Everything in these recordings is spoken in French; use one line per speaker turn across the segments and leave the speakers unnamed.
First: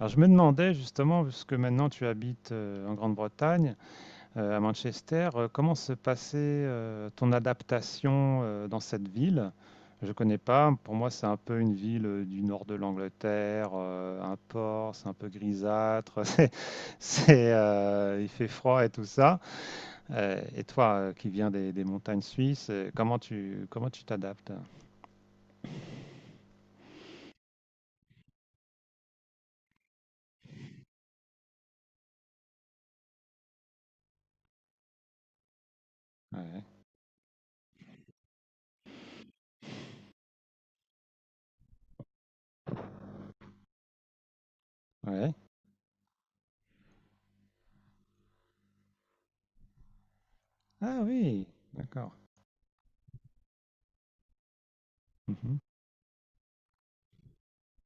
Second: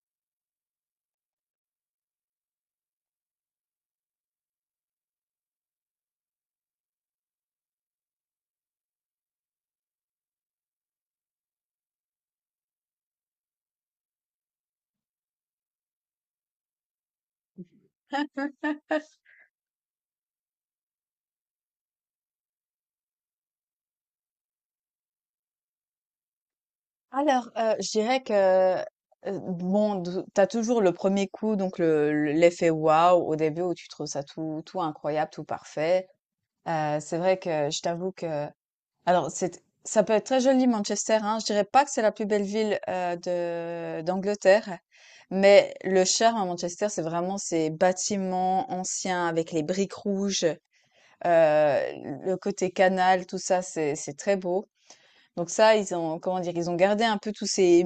Alors je me demandais justement, puisque maintenant tu habites en Grande-Bretagne, à Manchester, comment se passait ton adaptation dans cette ville? Je ne connais pas, pour moi c'est un peu une ville du nord de l'Angleterre, un port, c'est un peu grisâtre, il fait froid et tout ça. Et toi qui viens des montagnes suisses, comment tu t'adaptes?
Alors, je dirais que bon, t'as toujours le premier coup, donc l'effet waouh au début où tu trouves ça tout, tout incroyable, tout parfait.
Ouais.
C'est vrai que je t'avoue que, ça peut être très joli Manchester, hein. Je dirais pas que c'est la plus belle ville de d'Angleterre,
Ouais.
mais le charme à Manchester, c'est vraiment ces bâtiments anciens avec les briques rouges,
Ah oui,
euh,
d'accord.
le côté canal, tout ça, c'est très beau. Donc
Mhm.
ça, ils ont, comment dire, ils ont gardé un peu tous ces,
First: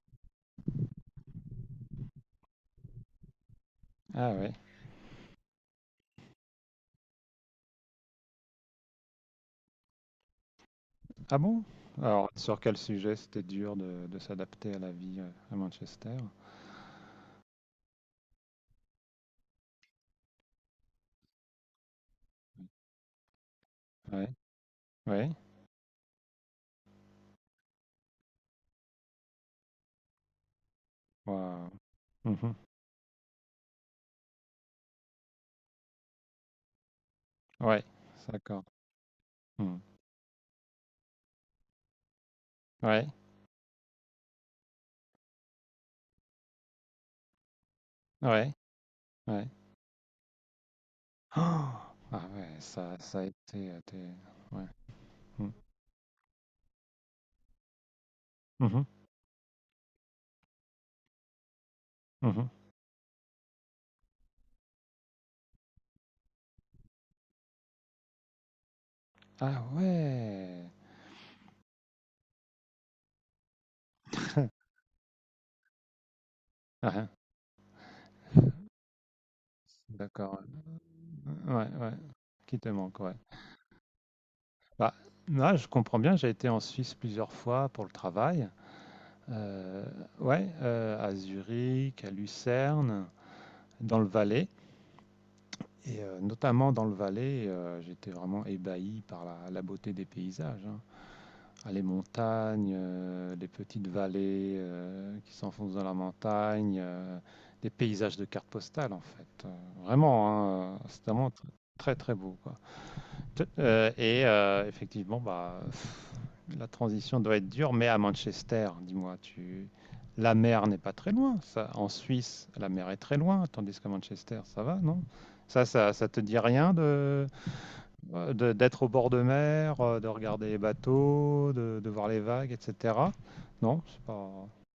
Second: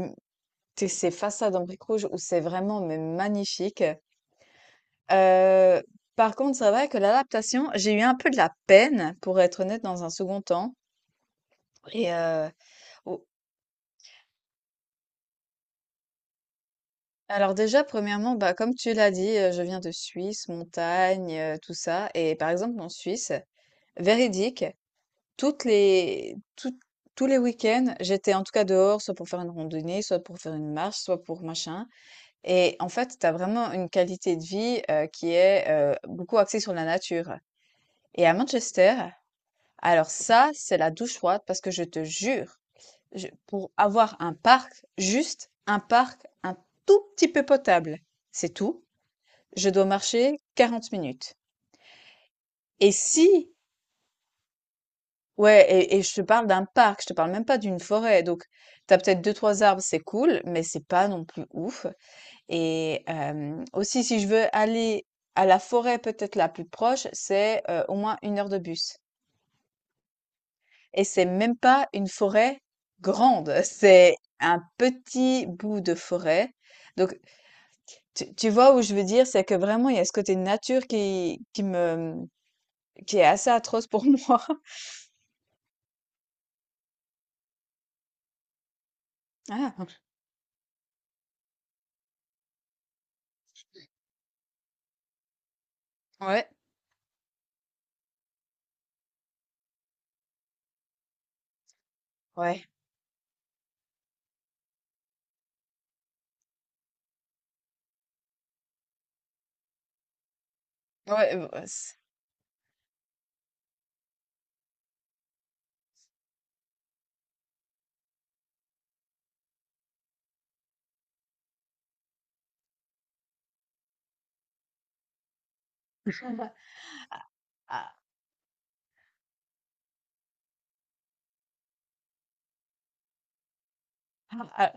tous ces façades en briques rouges où c'est vraiment mais magnifique.
Ah ouais.
Euh, Par contre, c'est vrai que l'adaptation, j'ai eu un peu de la peine, pour être honnête, dans un second temps.
Ah bon?
Et
Alors, sur quel sujet
au-
c'était dur de s'adapter à la vie à Manchester?
alors déjà, premièrement, bah, comme tu l'as dit, je viens de Suisse, montagne, tout ça. Et par exemple, en Suisse,
Ouais,
véridique,
ouais,
toutes les, tout- tous les week-ends, j'étais en tout cas dehors, soit pour faire une randonnée, soit pour faire une marche, soit pour
waouh.
machin.
Mhm.
Et en fait, tu as vraiment une qualité de vie, qui est, beaucoup axée sur la nature.
Ouais,
Et à
d'accord.
Manchester,
Hmm.
alors ça, c'est la douche froide parce que je te jure,
Ouais,
je pour avoir un parc, juste un parc un tout petit peu potable,
ouais,
c'est tout,
ouais.
je dois marcher 40 minutes.
Oh, ah ouais,
Et
ça a
si
été. Ouais. Hmm.
Ouais, et je te parle d'un parc, je te parle même pas d'une forêt, donc
Mhm,
t'as peut-être deux trois arbres, c'est cool, mais c'est pas non plus ouf.
mhm.
Et aussi, si je veux aller à la forêt peut-être la plus proche, c'est, au moins une heure de bus
Ah ouais.
et c'est même pas une forêt grande, c'est un petit bout de forêt.
Ah, hein.
Donc tu vois où je veux dire? C'est que vraiment il y a ce côté
D'accord.
nature
Ouais, ouais. Qui te manque, ouais.
qui est assez atroce pour moi.
Bah, là, je comprends bien, j'ai été en Suisse plusieurs fois pour le travail.
Ah!
euh, ouais, à Zurich, à Lucerne, dans le Valais. Et
Ouais.
notamment dans le Valais, j'étais vraiment ébahi par la beauté des paysages, hein. Ah, les
Ouais,
montagnes, les petites vallées qui s'enfoncent dans la montagne, des paysages de cartes postales en fait. Vraiment, hein, c'est vraiment
ouais, c
très très beau, quoi. Et effectivement, bah, la transition doit être dure, mais à Manchester, dis-moi, tu... la mer n'est pas très loin. Ça, en Suisse, la mer est très loin, tandis qu'à Manchester, ça va, non, ça te dit rien
ah,
d'être au bord de mer, de regarder les bateaux, de voir les vagues, etc. Non, c'est pas,
ah, ah.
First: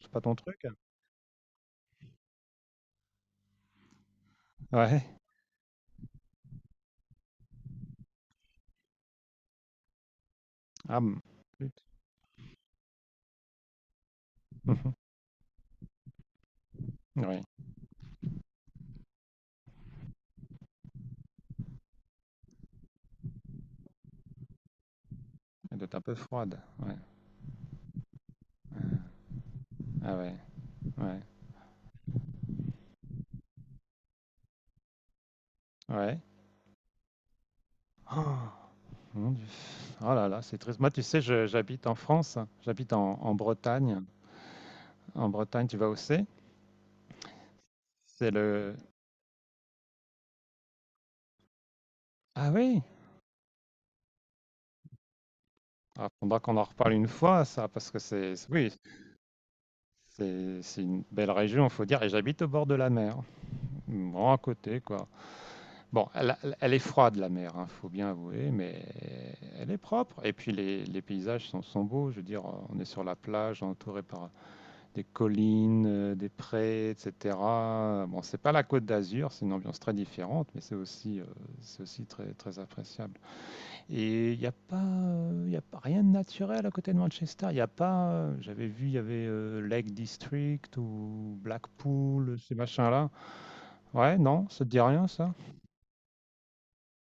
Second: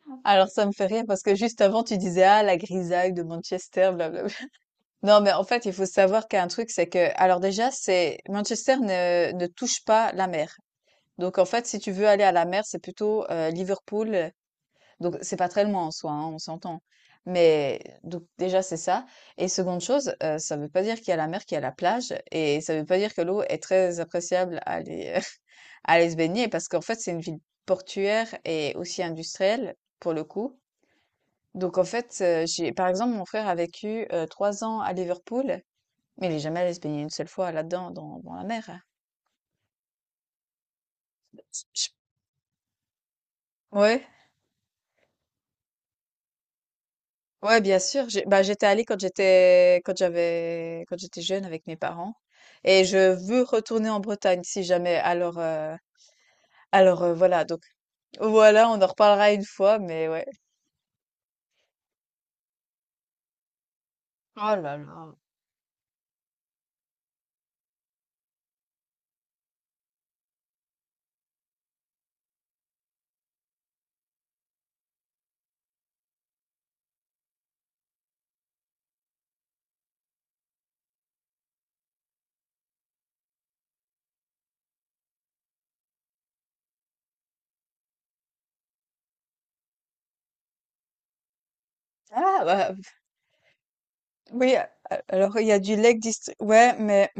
c'est pas ton
Alors
truc.
ça me fait rire parce que juste avant tu disais: «Ah, la grisaille de Manchester, blablabla.»
Ouais.
Non, mais en fait, il faut savoir qu'un truc, c'est que, alors déjà, c'est Manchester ne touche pas la mer.
Ah, bon.
Donc, en fait, si
Flûte.
tu veux aller à la mer, c'est plutôt Liverpool.
Mhm.
Donc, c'est pas très loin en soi, hein, on s'entend.
Oui.
Mais donc déjà, c'est ça. Et seconde chose, ça veut pas dire qu'il y a la mer, qu'il y a la plage, et ça veut pas dire que l'eau est très appréciable à aller,
Elle doit
à
être un
aller se
peu
baigner,
froide.
parce qu'en
Ouais.
fait, c'est une ville portuaire et aussi industrielle pour
Ah
le
ouais.
coup.
Ouais.
Donc en fait, par exemple, mon frère a vécu trois ans à Liverpool.
Ouais.
Mais il est jamais allé se baigner une seule fois là-dedans, dans
Oh,
la mer, hein.
mon Dieu. Oh là là, c'est triste. Moi, tu sais, j'habite
Je-
en France, j'habite en Bretagne.
Ouais,
En Bretagne, tu vas où c'est?
ouais, bien sûr.
C'est
Bah, j'étais
le...
allée quand j'étais jeune avec mes parents.
Ah oui!
Et je veux retourner en Bretagne si jamais. Alors, euh,
Ah, faudra qu'on en reparle
alors
une
euh, voilà.
fois,
Donc
ça, parce que
voilà,
oui,
on en reparlera une fois, mais ouais.
c'est une belle région, faut dire, et j'habite au bord de la mer. Bon, à
Oh là
côté, quoi.
là.
Bon, elle est froide, la mer, hein, faut bien avouer, mais elle est propre. Et puis, les paysages sont beaux, je veux dire, on est sur la plage, entouré par des collines, des prés, etc. Bon, c'est pas la Côte d'Azur, c'est une ambiance très différente, mais c'est aussi très, très appréciable. Et il n'y a pas, il y a pas rien de naturel à côté de Manchester. Il y a pas, J'avais vu, il y avait Lake District ou Blackpool,
Ah
ces
bah
machins-là. Ouais, non,
oui.
ça te dit rien, ça?
Alors il y a du Lake District. Ouais, mais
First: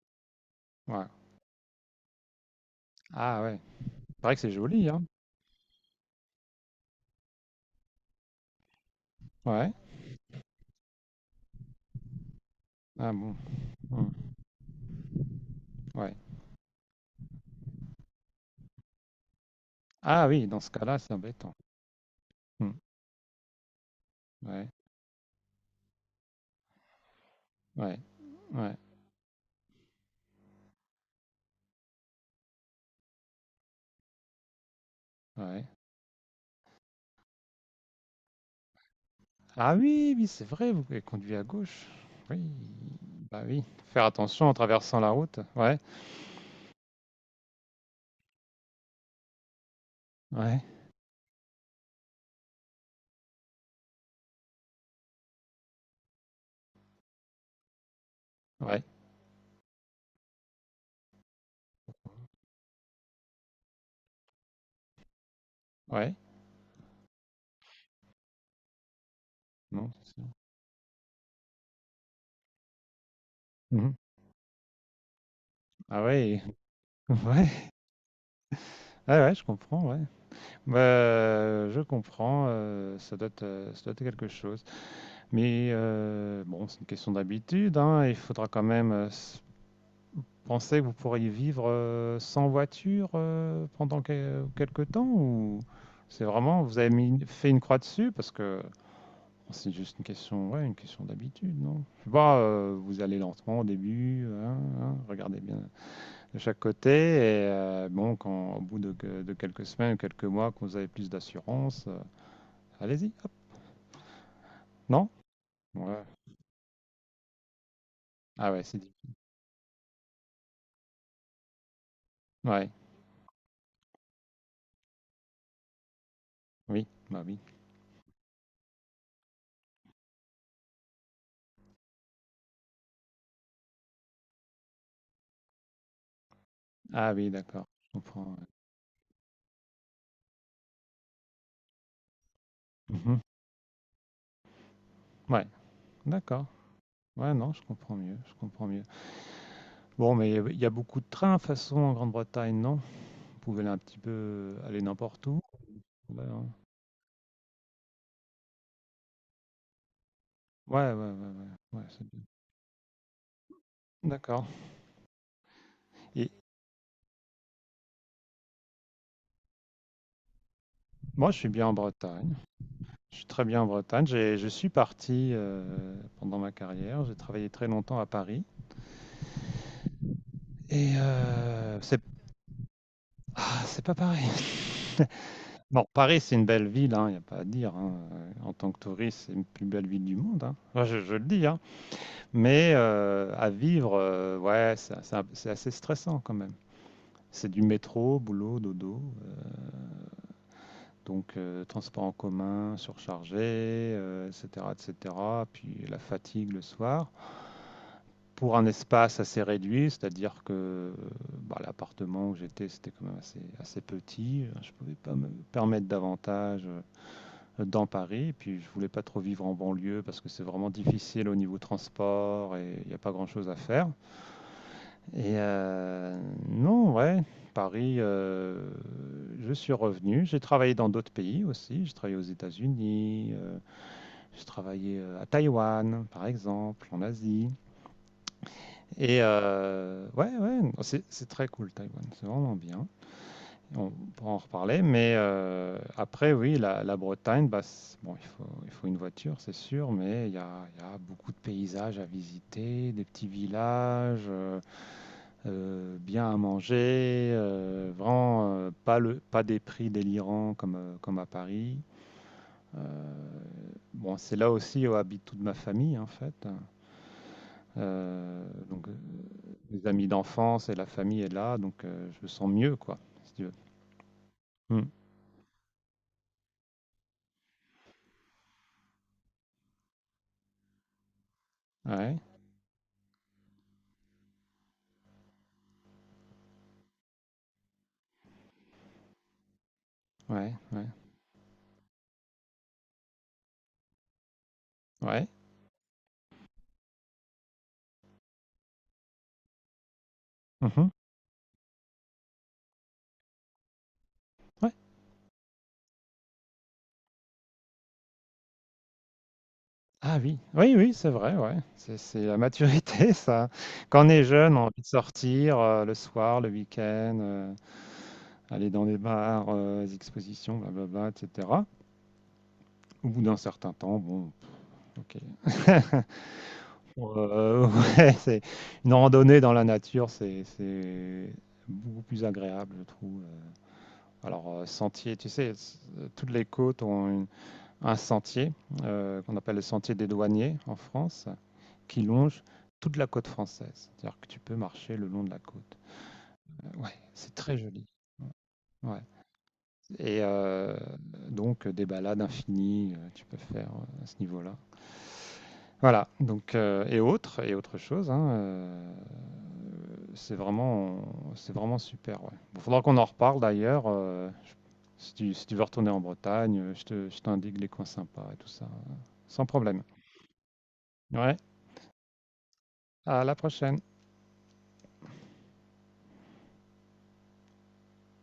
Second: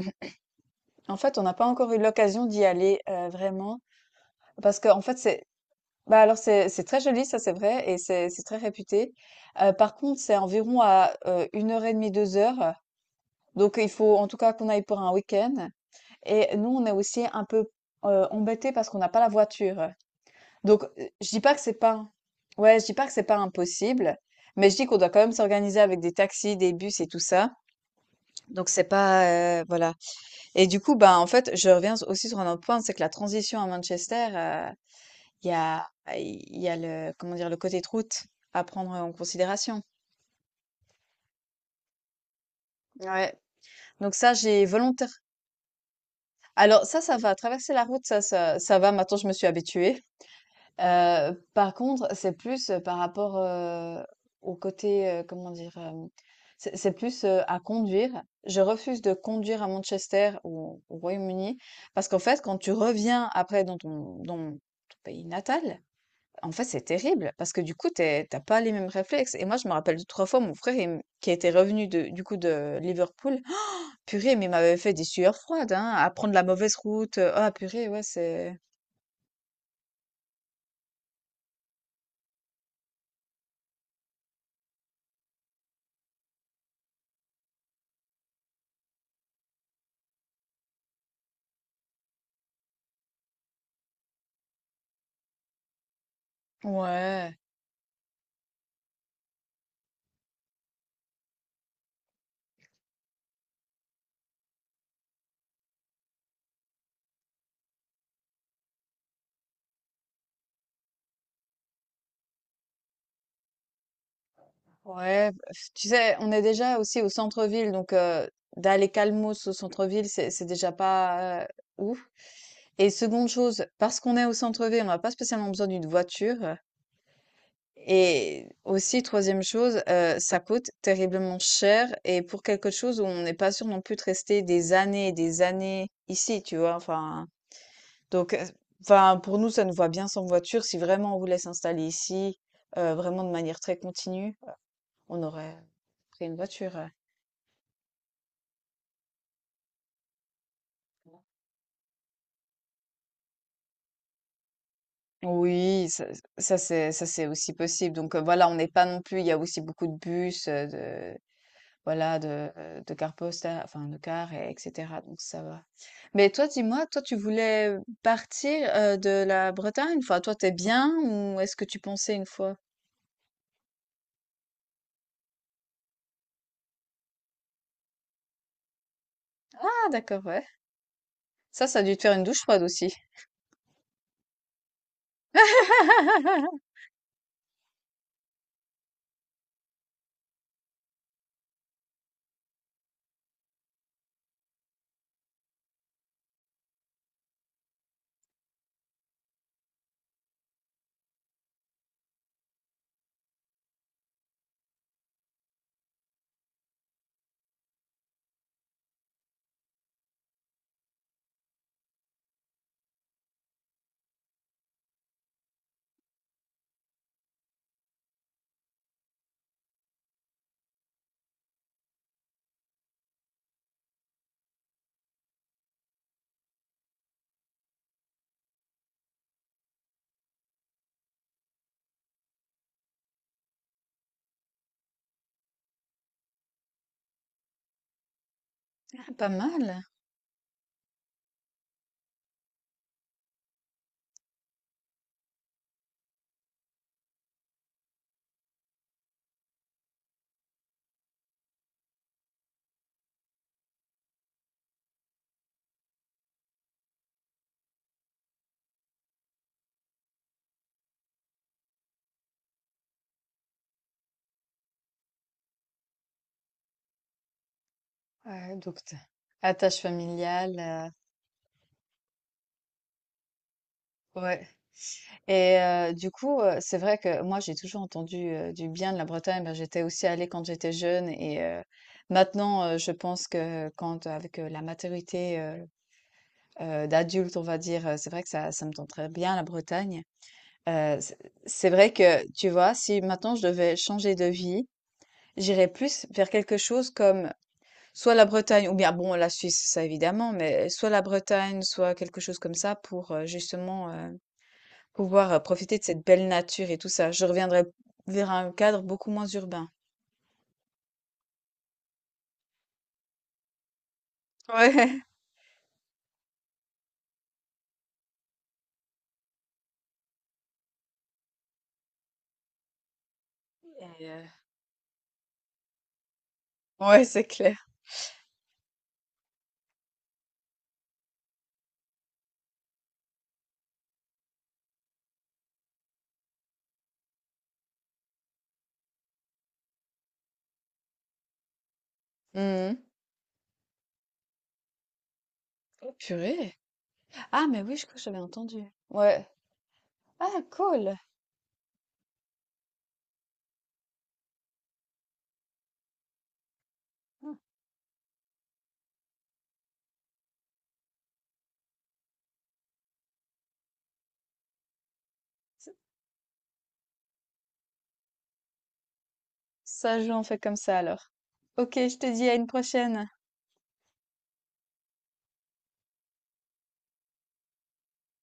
Ouais.
en fait, on n'a pas encore eu l'occasion d'y aller
Ah ouais.
vraiment,
Il paraît que c'est
parce
joli,
que en
hein?
fait, c'est bah alors c'est très joli, ça c'est vrai et c'est très réputé.
Ouais.
Par contre, c'est environ à, une heure et demie deux heures,
Ah bon.
donc il faut en
Hmm.
tout cas qu'on aille pour un week-end,
Ouais.
et nous on est aussi un peu, embêtés parce qu'on n'a pas la voiture.
Ah oui, dans ce
Donc,
cas-là, c'est
je dis pas
embêtant.
que c'est pas,
Hmm.
ouais, je dis pas que c'est pas impossible,
Ouais.
mais je dis qu'on doit quand même s'organiser avec des taxis, des bus et tout ça.
Ouais.
Donc
Ouais.
c'est pas, voilà, et du coup, bah en fait, je reviens aussi sur un autre point, c'est que la transition à Manchester, il y
Ouais.
a le comment dire? Le côté de route à prendre en
Ah
considération.
oui, oui, c'est vrai, vous avez conduit à gauche. Oui,
Ouais,
bah oui. Faire
donc ça,
attention en
j'ai
traversant la
volontaire
route. Ouais,
alors ça va, traverser la route, ça va, maintenant je me suis habituée.
ouais,
Par contre, c'est plus, par rapport, au côté, comment dire? C'est plus, à conduire. Je
ouais,
refuse de conduire à Manchester ou au Royaume-Uni parce qu'en fait, quand tu reviens après dans ton pays natal,
ouais.
en fait, c'est terrible parce que du coup, tu es pas les mêmes réflexes, et moi, je me
Non,
rappelle deux
c'est sûr.
trois fois, mon frère, il m qui était revenu de du coup de Liverpool, ah,
Mhm.
purée, mais il m'avait fait des sueurs froides, hein,
Ah
à prendre
ouais,
la mauvaise route, oh, ah
ouais,
purée, ouais, c'est
ouais, ouais, je comprends, ouais. Bah, je comprends, ça doit être quelque chose. Mais bon, c'est une question d'habitude, hein, il faudra quand même penser que vous pourriez vivre sans voiture pendant quelque temps ou c'est vraiment, vous avez mis,
ouais,
fait une croix dessus parce que C'est juste une question, ouais, une question d'habitude, non? Je sais pas, vous allez lentement au début, hein, hein, regardez bien de chaque côté, et bon, quand au bout de quelques semaines, quelques mois, que vous avez plus d'assurance, allez-y, hop, non?
ouais, tu
Ouais.
sais, on est déjà aussi au centre-ville, donc
Ah ouais, c'est
d'aller
dit.
calmos au centre-ville, c'est déjà pas ouf,
Ouais,
et seconde chose, parce qu'on est au centre-ville, on n'a pas spécialement besoin d'une voiture.
oui, bah oui.
Et aussi, troisième chose, ça coûte terriblement cher et pour quelque chose où on n'est pas sûr non plus de rester des années et des années ici, tu vois?
Ah
Enfin,
oui, d'accord, je
donc,
comprends. Ouais,
enfin, pour nous, ça nous va bien sans voiture. Si vraiment on voulait s'installer ici,
mhm.
vraiment de manière très continue, on
Ouais,
aurait pris une
d'accord.
voiture, ouais.
Ouais, non, je comprends mieux, je comprends mieux. Bon, mais il y a beaucoup de trains, de toute façon, en Grande-Bretagne, non? Vous pouvez aller un petit peu, aller n'importe où.
Oui, ça
Ouais, hein.
ça c'est ça c'est aussi possible, donc, voilà, on n'est pas non plus, il y a aussi beaucoup de bus,
Ouais, ouais, ouais,
de
ouais, ouais, c'est
voilà,
bien.
de cars posta enfin de car
D'accord.
et etc, donc ça va.
Et
Mais toi, dis-moi, toi, tu voulais partir, de la Bretagne? Une fois, toi, t'es bien,
moi, je
ou
suis
est-ce que
bien en
tu pensais une
Bretagne.
fois?
Je suis très bien en Bretagne. J'ai Je suis parti, pendant ma carrière, j'ai travaillé très longtemps à Paris
Ah d'accord, ouais.
et
Ça, ça a dû te faire une douche froide aussi.
c'est pas pareil. Bon, Paris, c'est une belle ville, hein, il y a pas à dire, hein, en tant que touriste, c'est une plus belle ville du monde, hein. Moi, je le dis, hein, mais à vivre, ouais, c'est assez stressant quand même. C'est du métro, boulot, dodo. Donc, transport en commun surchargé, etc., etc., puis la fatigue le soir. Pour un espace assez réduit, c'est-à-dire que bah, l'appartement où j'étais, c'était quand même assez, assez petit. Je ne pouvais pas me permettre davantage dans Paris. Et puis, je ne voulais pas trop vivre en banlieue parce que c'est vraiment difficile au niveau transport et il n'y a pas grand-chose à faire. Et non, ouais, Paris, je suis revenu. J'ai travaillé dans d'autres pays aussi. J'ai travaillé aux États-Unis, j'ai travaillé à Taïwan, par exemple, en Asie. Et
Pas mal.
ouais, ouais, c'est très cool, Taïwan, c'est vraiment bien. On pourra en reparler, mais après, oui, la Bretagne, bah, bon, il faut une voiture, c'est sûr, mais il y a beaucoup de paysages à visiter, des petits villages. Bien à manger, vraiment pas des prix délirants comme, comme à Paris. Euh, bon, c'est là aussi où habite toute ma famille en fait. Euh,
Ouais, donc
donc,
tu attache
les amis
familiale,
d'enfance et la famille est là, donc je me sens mieux, quoi, si tu veux.
ouais,
Hmm.
et du coup, c'est vrai que moi, j'ai toujours entendu, du bien de la Bretagne. Ben, j'étais aussi allée quand j'étais jeune, et
Ouais,
maintenant, je pense que quand avec, la maturité, d'adulte, on va dire, c'est vrai que ça me tenterait bien, la Bretagne.
ouais, ouais,
Heu, c'est c'est vrai que, tu vois, si maintenant je devais changer de vie,
ouais.
j'irais plus vers quelque chose comme soit la Bretagne, ou bien bon la Suisse, ça évidemment, mais
Mhm.
soit la Bretagne, soit quelque chose comme ça pour, justement,
Ouais.
pouvoir, profiter de cette belle nature et tout ça. Je reviendrais vers un cadre beaucoup moins urbain.
Ah oui, oui, oui, c'est vrai, ouais. C'est la maturité, ça. Quand on est jeune, on a envie de
Ouais.
sortir le soir, le week-end, aller dans des bars, les expositions, blablabla, etc. Au bout d'un certain temps,
Et
bon, ok.
ouais, c'est clair.
Euh, ouais, c'est une randonnée dans la nature, c'est beaucoup plus agréable, je trouve. Alors, sentier, tu sais, toutes les côtes ont un sentier qu'on appelle le sentier des douaniers en France, qui longe
Mmh
toute la côte française. C'est-à-dire que tu peux marcher le long de la côte.
Purée.
Ouais, c'est
Ah
très
mais oui,
joli.
je crois que j'avais entendu.
Ouais.
Ouais.
Et
Ah cool.
donc des balades infinies, tu peux faire à ce niveau-là. Voilà, donc
Mmh.
et autre chose, hein, c'est vraiment c'est vraiment super. Ouais. Bon, faudra qu'on en reparle d'ailleurs. Si tu veux retourner en Bretagne, je t'indique les coins sympas et tout ça, sans problème.
Ça joue, on fait comme ça alors.
Ouais,
Ok, je te dis à une prochaine.
à la prochaine.